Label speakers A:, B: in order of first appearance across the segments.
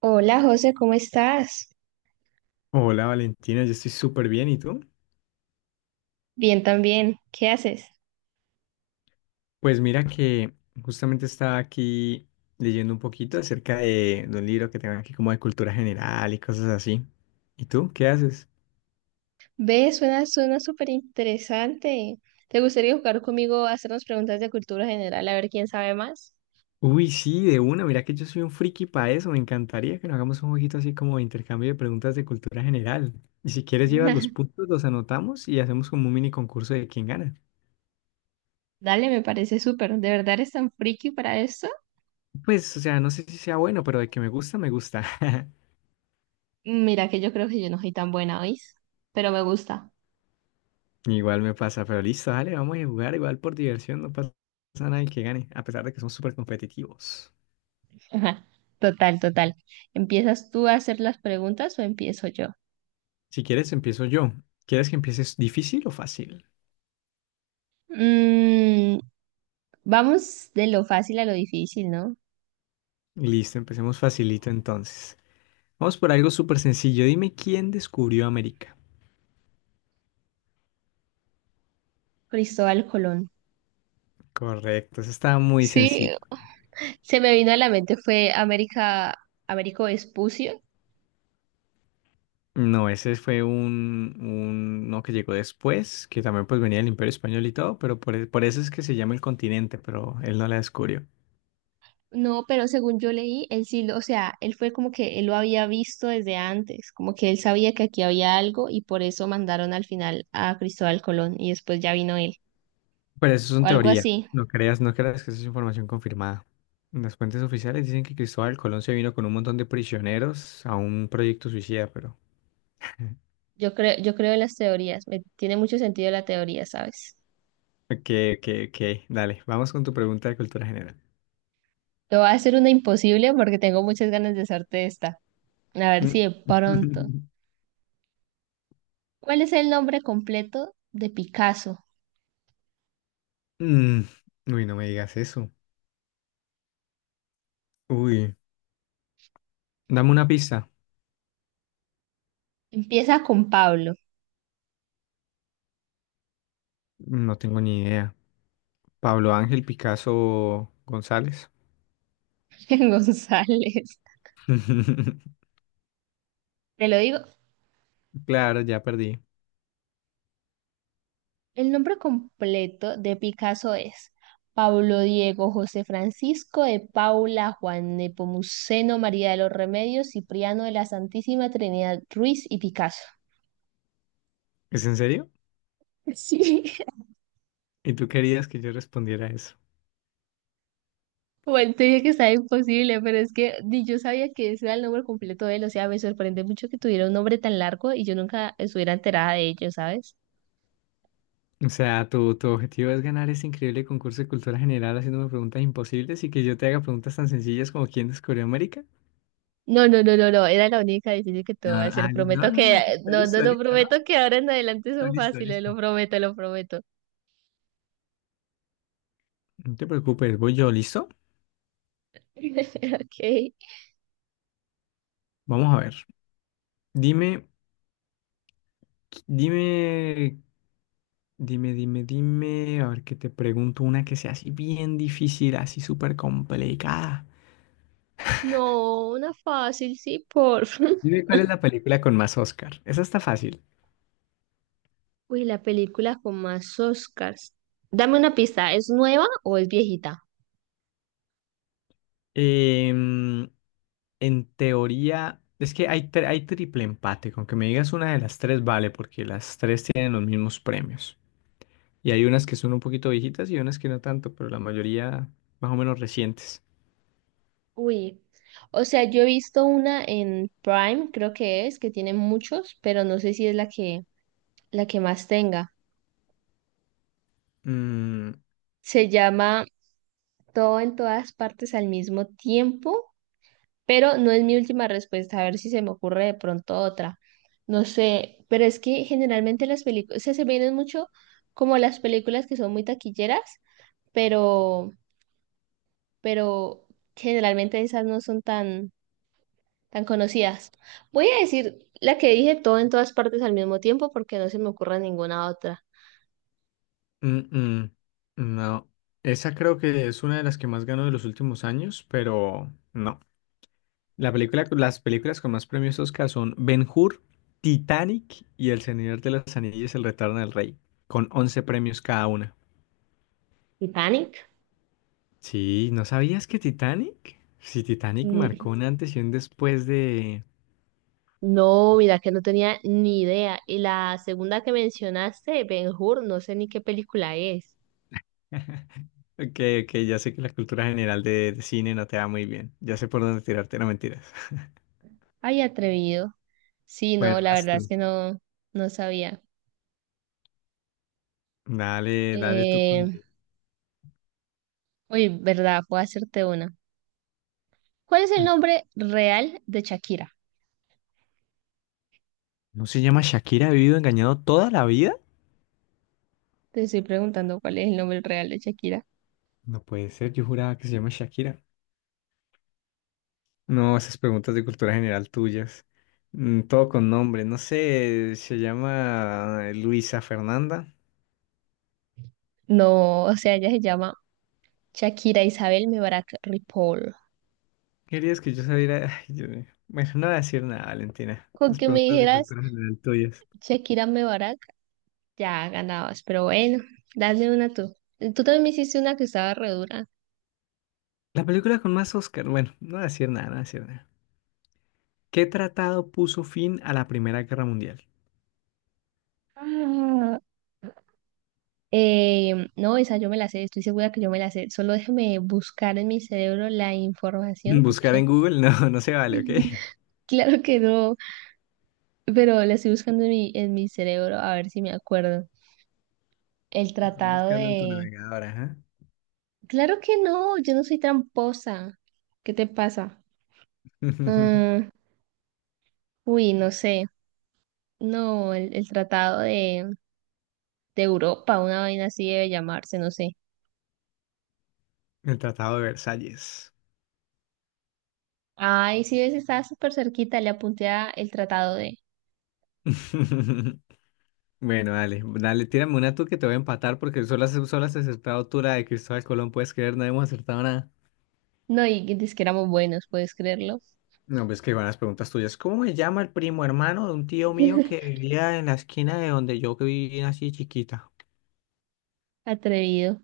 A: Hola José, ¿cómo estás?
B: Hola Valentina, yo estoy súper bien. ¿Y tú?
A: Bien también, ¿qué haces?
B: Pues mira que justamente estaba aquí leyendo un poquito acerca de un libro que tengo aquí como de cultura general y cosas así. ¿Y tú? ¿Qué haces?
A: Ve, suena súper interesante. ¿Te gustaría jugar conmigo a hacernos preguntas de cultura general a ver quién sabe más?
B: Uy, sí, de una. Mira que yo soy un friki para eso. Me encantaría que nos hagamos un jueguito así como de intercambio de preguntas de cultura general. Y si quieres llevas los puntos, los anotamos y hacemos como un mini concurso de quién gana.
A: Dale, me parece súper. ¿De verdad eres tan friki para esto?
B: Pues, o sea, no sé si sea bueno, pero de que me gusta, me gusta.
A: Mira que yo creo que yo no soy tan buena, ¿oís? Pero me gusta.
B: Igual me pasa, pero listo, dale, vamos a jugar igual por diversión, no pasa nada el que gane, a pesar de que son súper competitivos.
A: Ajá. Total, total. ¿Empiezas tú a hacer las preguntas o empiezo yo?
B: Si quieres, empiezo yo. ¿Quieres que empieces difícil o fácil?
A: Mm, vamos de lo fácil a lo difícil, ¿no?
B: Listo, empecemos facilito entonces. Vamos por algo súper sencillo. Dime quién descubrió América.
A: Cristóbal Colón.
B: Correcto, eso estaba muy
A: Sí,
B: sencillo.
A: se me vino a la mente fue América, Américo Vespucio.
B: No, ese fue uno que llegó después, que también pues venía del Imperio Español y todo, pero por eso es que se llama el continente, pero él no la descubrió.
A: No, pero según yo leí, él sí, o sea, él fue como que él lo había visto desde antes, como que él sabía que aquí había algo y por eso mandaron al final a Cristóbal Colón y después ya vino él,
B: Pero eso
A: o
B: son
A: algo
B: teorías.
A: así.
B: No creas, no creas que eso es información confirmada. Las fuentes oficiales dicen que Cristóbal Colón se vino con un montón de prisioneros a un proyecto suicida, pero...
A: Yo creo en las teorías, me tiene mucho sentido la teoría, ¿sabes?
B: Ok, ok, ok. Dale, vamos con tu pregunta de cultura general.
A: Te voy a hacer una imposible porque tengo muchas ganas de hacerte esta. A ver si
B: Mm.
A: de pronto. ¿Cuál es el nombre completo de Picasso?
B: Mm. Uy, no me digas eso. Uy, dame una pista.
A: Empieza con Pablo.
B: No tengo ni idea. Pablo Ángel Picasso González.
A: González. Te lo digo,
B: Claro, ya perdí.
A: el nombre completo de Picasso es Pablo Diego José Francisco de Paula Juan Nepomuceno María de los Remedios Cipriano de la Santísima Trinidad Ruiz y Picasso.
B: ¿Es en serio?
A: Sí,
B: ¿Y tú querías que yo respondiera a eso?
A: bueno, te dije que estaba imposible, pero es que ni yo sabía que ese era el nombre completo de él, o sea, me sorprende mucho que tuviera un nombre tan largo y yo nunca estuviera enterada de ello, ¿sabes?
B: O sea, tu objetivo es ganar ese increíble concurso de cultura general haciéndome preguntas imposibles y que yo te haga preguntas tan sencillas como ¿quién descubrió América?
A: No, no, no, no, no, era la única difícil que te voy a
B: No, no, ah,
A: hacer,
B: no,
A: prometo
B: no, no,
A: que,
B: está
A: no, no,
B: listo,
A: no,
B: listo, ¿no?
A: prometo que ahora en adelante
B: Está
A: son
B: listo,
A: fáciles,
B: listo.
A: lo prometo, lo prometo.
B: No te preocupes, voy yo, ¿listo?
A: Ok.
B: Vamos a ver. Dime, qui- dime, dime, a ver que te pregunto una que sea así bien difícil, así súper complicada.
A: No, una fácil, sí, por.
B: Dime cuál es la película con más Oscar. Esa está fácil.
A: Uy, la película con más Oscars. Dame una pista, ¿es nueva o es viejita?
B: Em, En teoría, es que hay triple empate. Con que me digas una de las tres, vale, porque las tres tienen los mismos premios. Y hay unas que son un poquito viejitas y unas que no tanto, pero la mayoría más o menos recientes.
A: Uy, o sea, yo he visto una en Prime, creo que es, que tiene muchos, pero no sé si es la que más tenga.
B: Mm,
A: Se llama Todo en todas partes al mismo tiempo, pero no es mi última respuesta, a ver si se me ocurre de pronto otra. No sé, pero es que generalmente las películas, o sea, se vienen mucho como las películas que son muy taquilleras, pero, pero generalmente esas no son tan, tan conocidas. Voy a decir la que dije Todo en todas partes al mismo tiempo porque no se me ocurre ninguna otra.
B: mm, mm, no, esa creo que es una de las que más ganó de los últimos años, pero no. Las películas con más premios Oscar son Ben-Hur, Titanic y El Señor de las Anillas, El Retorno del Rey, con 11 premios cada una.
A: Titanic.
B: Sí, ¿no sabías que Titanic? Sí, Titanic
A: Mm,
B: marcó un antes y un después de...
A: No, mira que no tenía ni idea. Y la segunda que mencionaste, Ben-Hur, no sé ni qué película es.
B: Ok, ok, ya sé que la cultura general de cine no te va muy bien. Ya sé por dónde tirarte, no mentiras.
A: Ay, atrevido. Sí,
B: Bueno,
A: no, la
B: vas
A: verdad es
B: tú.
A: que no, no sabía.
B: Dale, dale tú con...
A: Eh, uy, verdad, puedo hacerte una. ¿Cuál es el nombre real de Shakira?
B: ¿No se llama Shakira? ¿Ha vivido engañado toda la vida?
A: Te estoy preguntando cuál es el nombre real de Shakira.
B: No puede ser, yo juraba que se llama Shakira. No, esas preguntas de cultura general tuyas. Mm, todo con nombre, no sé, se llama Luisa Fernanda.
A: No, o sea, ella se llama Shakira Isabel Mebarak Ripoll.
B: Querías que yo saliera. Ay, Dios mío. Bueno, no voy a decir nada, Valentina.
A: Con
B: Las
A: que me
B: preguntas de
A: dijeras
B: cultura general tuyas.
A: Shakira Mebarak, ya ganabas, pero bueno, dale una tú. Tú también me hiciste una que estaba re dura.
B: La película con más Oscar. Bueno, no voy a decir nada, no voy a decir nada. ¿Qué tratado puso fin a la Primera Guerra Mundial?
A: Ah, no, esa yo me la sé, estoy segura que yo me la sé. Solo déjame buscar en mi cerebro la información
B: Buscar en
A: porque
B: Google, no, no se vale, ¿ok?
A: claro que no, pero la estoy buscando en en mi cerebro a ver si me acuerdo. El
B: Lo Estoy
A: tratado
B: buscando en tu
A: de...
B: navegador, ajá.
A: Claro que no, yo no soy tramposa. ¿Qué te pasa? Ah, uy, no sé. No, el tratado de Europa, una vaina así debe llamarse, no sé.
B: El Tratado de Versalles.
A: Ay, sí, ves, estaba súper cerquita, le apunté a el tratado de...
B: Bueno, dale, dale, tírame una tú que te voy a empatar porque solo has acertado tú la de Cristóbal Colón, puedes creer, no hemos acertado.
A: No, y dice que éramos buenos, ¿puedes creerlo?
B: No, pues que van las preguntas tuyas. ¿Cómo me llama el primo hermano de un tío mío que vivía en la esquina de donde yo vivía así chiquita?
A: Atrevido.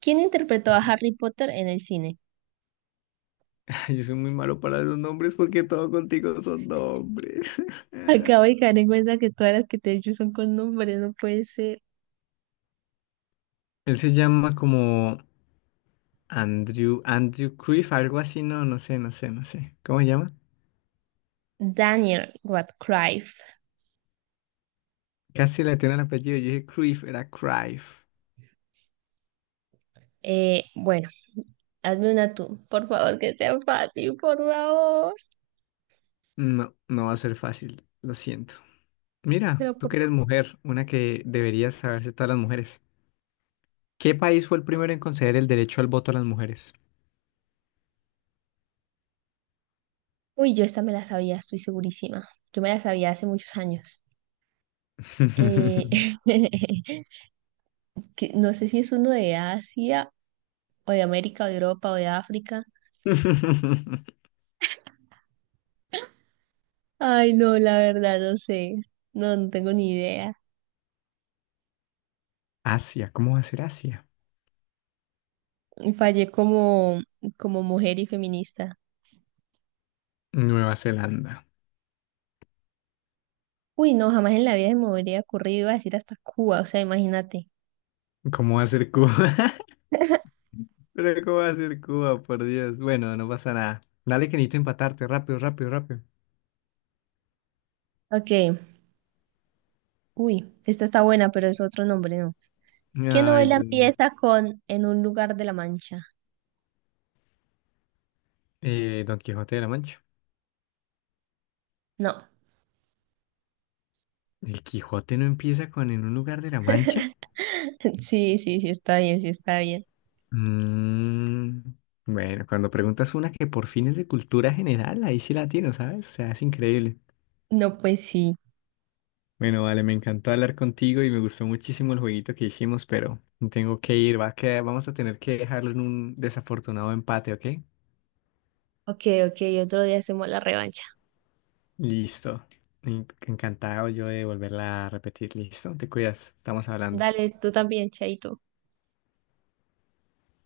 A: ¿Quién interpretó a Harry Potter en el cine?
B: Yo soy muy malo para los nombres porque todo contigo son nombres.
A: Acabo de caer en cuenta que todas las que te he dicho son con nombres, no puede ser.
B: Él se llama como Andrew Cruyff, algo así, no, no sé, no sé, no sé. ¿Cómo se llama?
A: Daniel Radcliffe.
B: Casi le tiene el apellido, yo dije Cruyff, era Cruyff.
A: Bueno, hazme una tú, por favor, que sea fácil, por favor.
B: No, no va a ser fácil, lo siento. Mira,
A: Pero
B: tú
A: por...
B: que eres mujer, una que deberías saberse todas las mujeres. ¿Qué país fue el primero en conceder el derecho al voto a las mujeres?
A: Uy, yo esta me la sabía, estoy segurísima. Yo me la sabía hace muchos años. Eh, que no sé si es uno de Asia o de América o de Europa o de África. Ay, no, la verdad, no sé. No, no tengo ni idea.
B: Asia, ¿cómo va a ser Asia?
A: Fallé como, como mujer y feminista.
B: Nueva Zelanda.
A: Uy, no, jamás en la vida se me hubiera ocurrido, iba a decir hasta Cuba, o sea, imagínate.
B: ¿Cómo va a ser Cuba? Pero ¿cómo va a ser Cuba? Por Dios. Bueno, no pasa nada. Dale que necesito empatarte. Rápido, rápido, rápido.
A: Ok, uy, esta está buena, pero es otro nombre, ¿no? ¿Qué
B: Ay,
A: novela
B: Dios mío.
A: empieza con En un lugar de la Mancha?
B: Don Quijote de la Mancha.
A: No,
B: ¿El Quijote no empieza con en un lugar de la Mancha?
A: sí, sí, sí, está bien, sí, está bien.
B: Mm, bueno, cuando preguntas una que por fines de cultura general, ahí sí la tiene, ¿sabes? O sea, es increíble.
A: No, pues sí.
B: Bueno, vale, me encantó hablar contigo y me gustó muchísimo el jueguito que hicimos, pero tengo que ir, va a quedar- vamos a tener que dejarlo en un desafortunado empate, ¿ok?
A: Ok, ok, otro día hacemos la revancha.
B: Listo. En- Encantado yo de volverla a repetir, listo. Te cuidas, estamos hablando.
A: Dale, tú también, Chaito.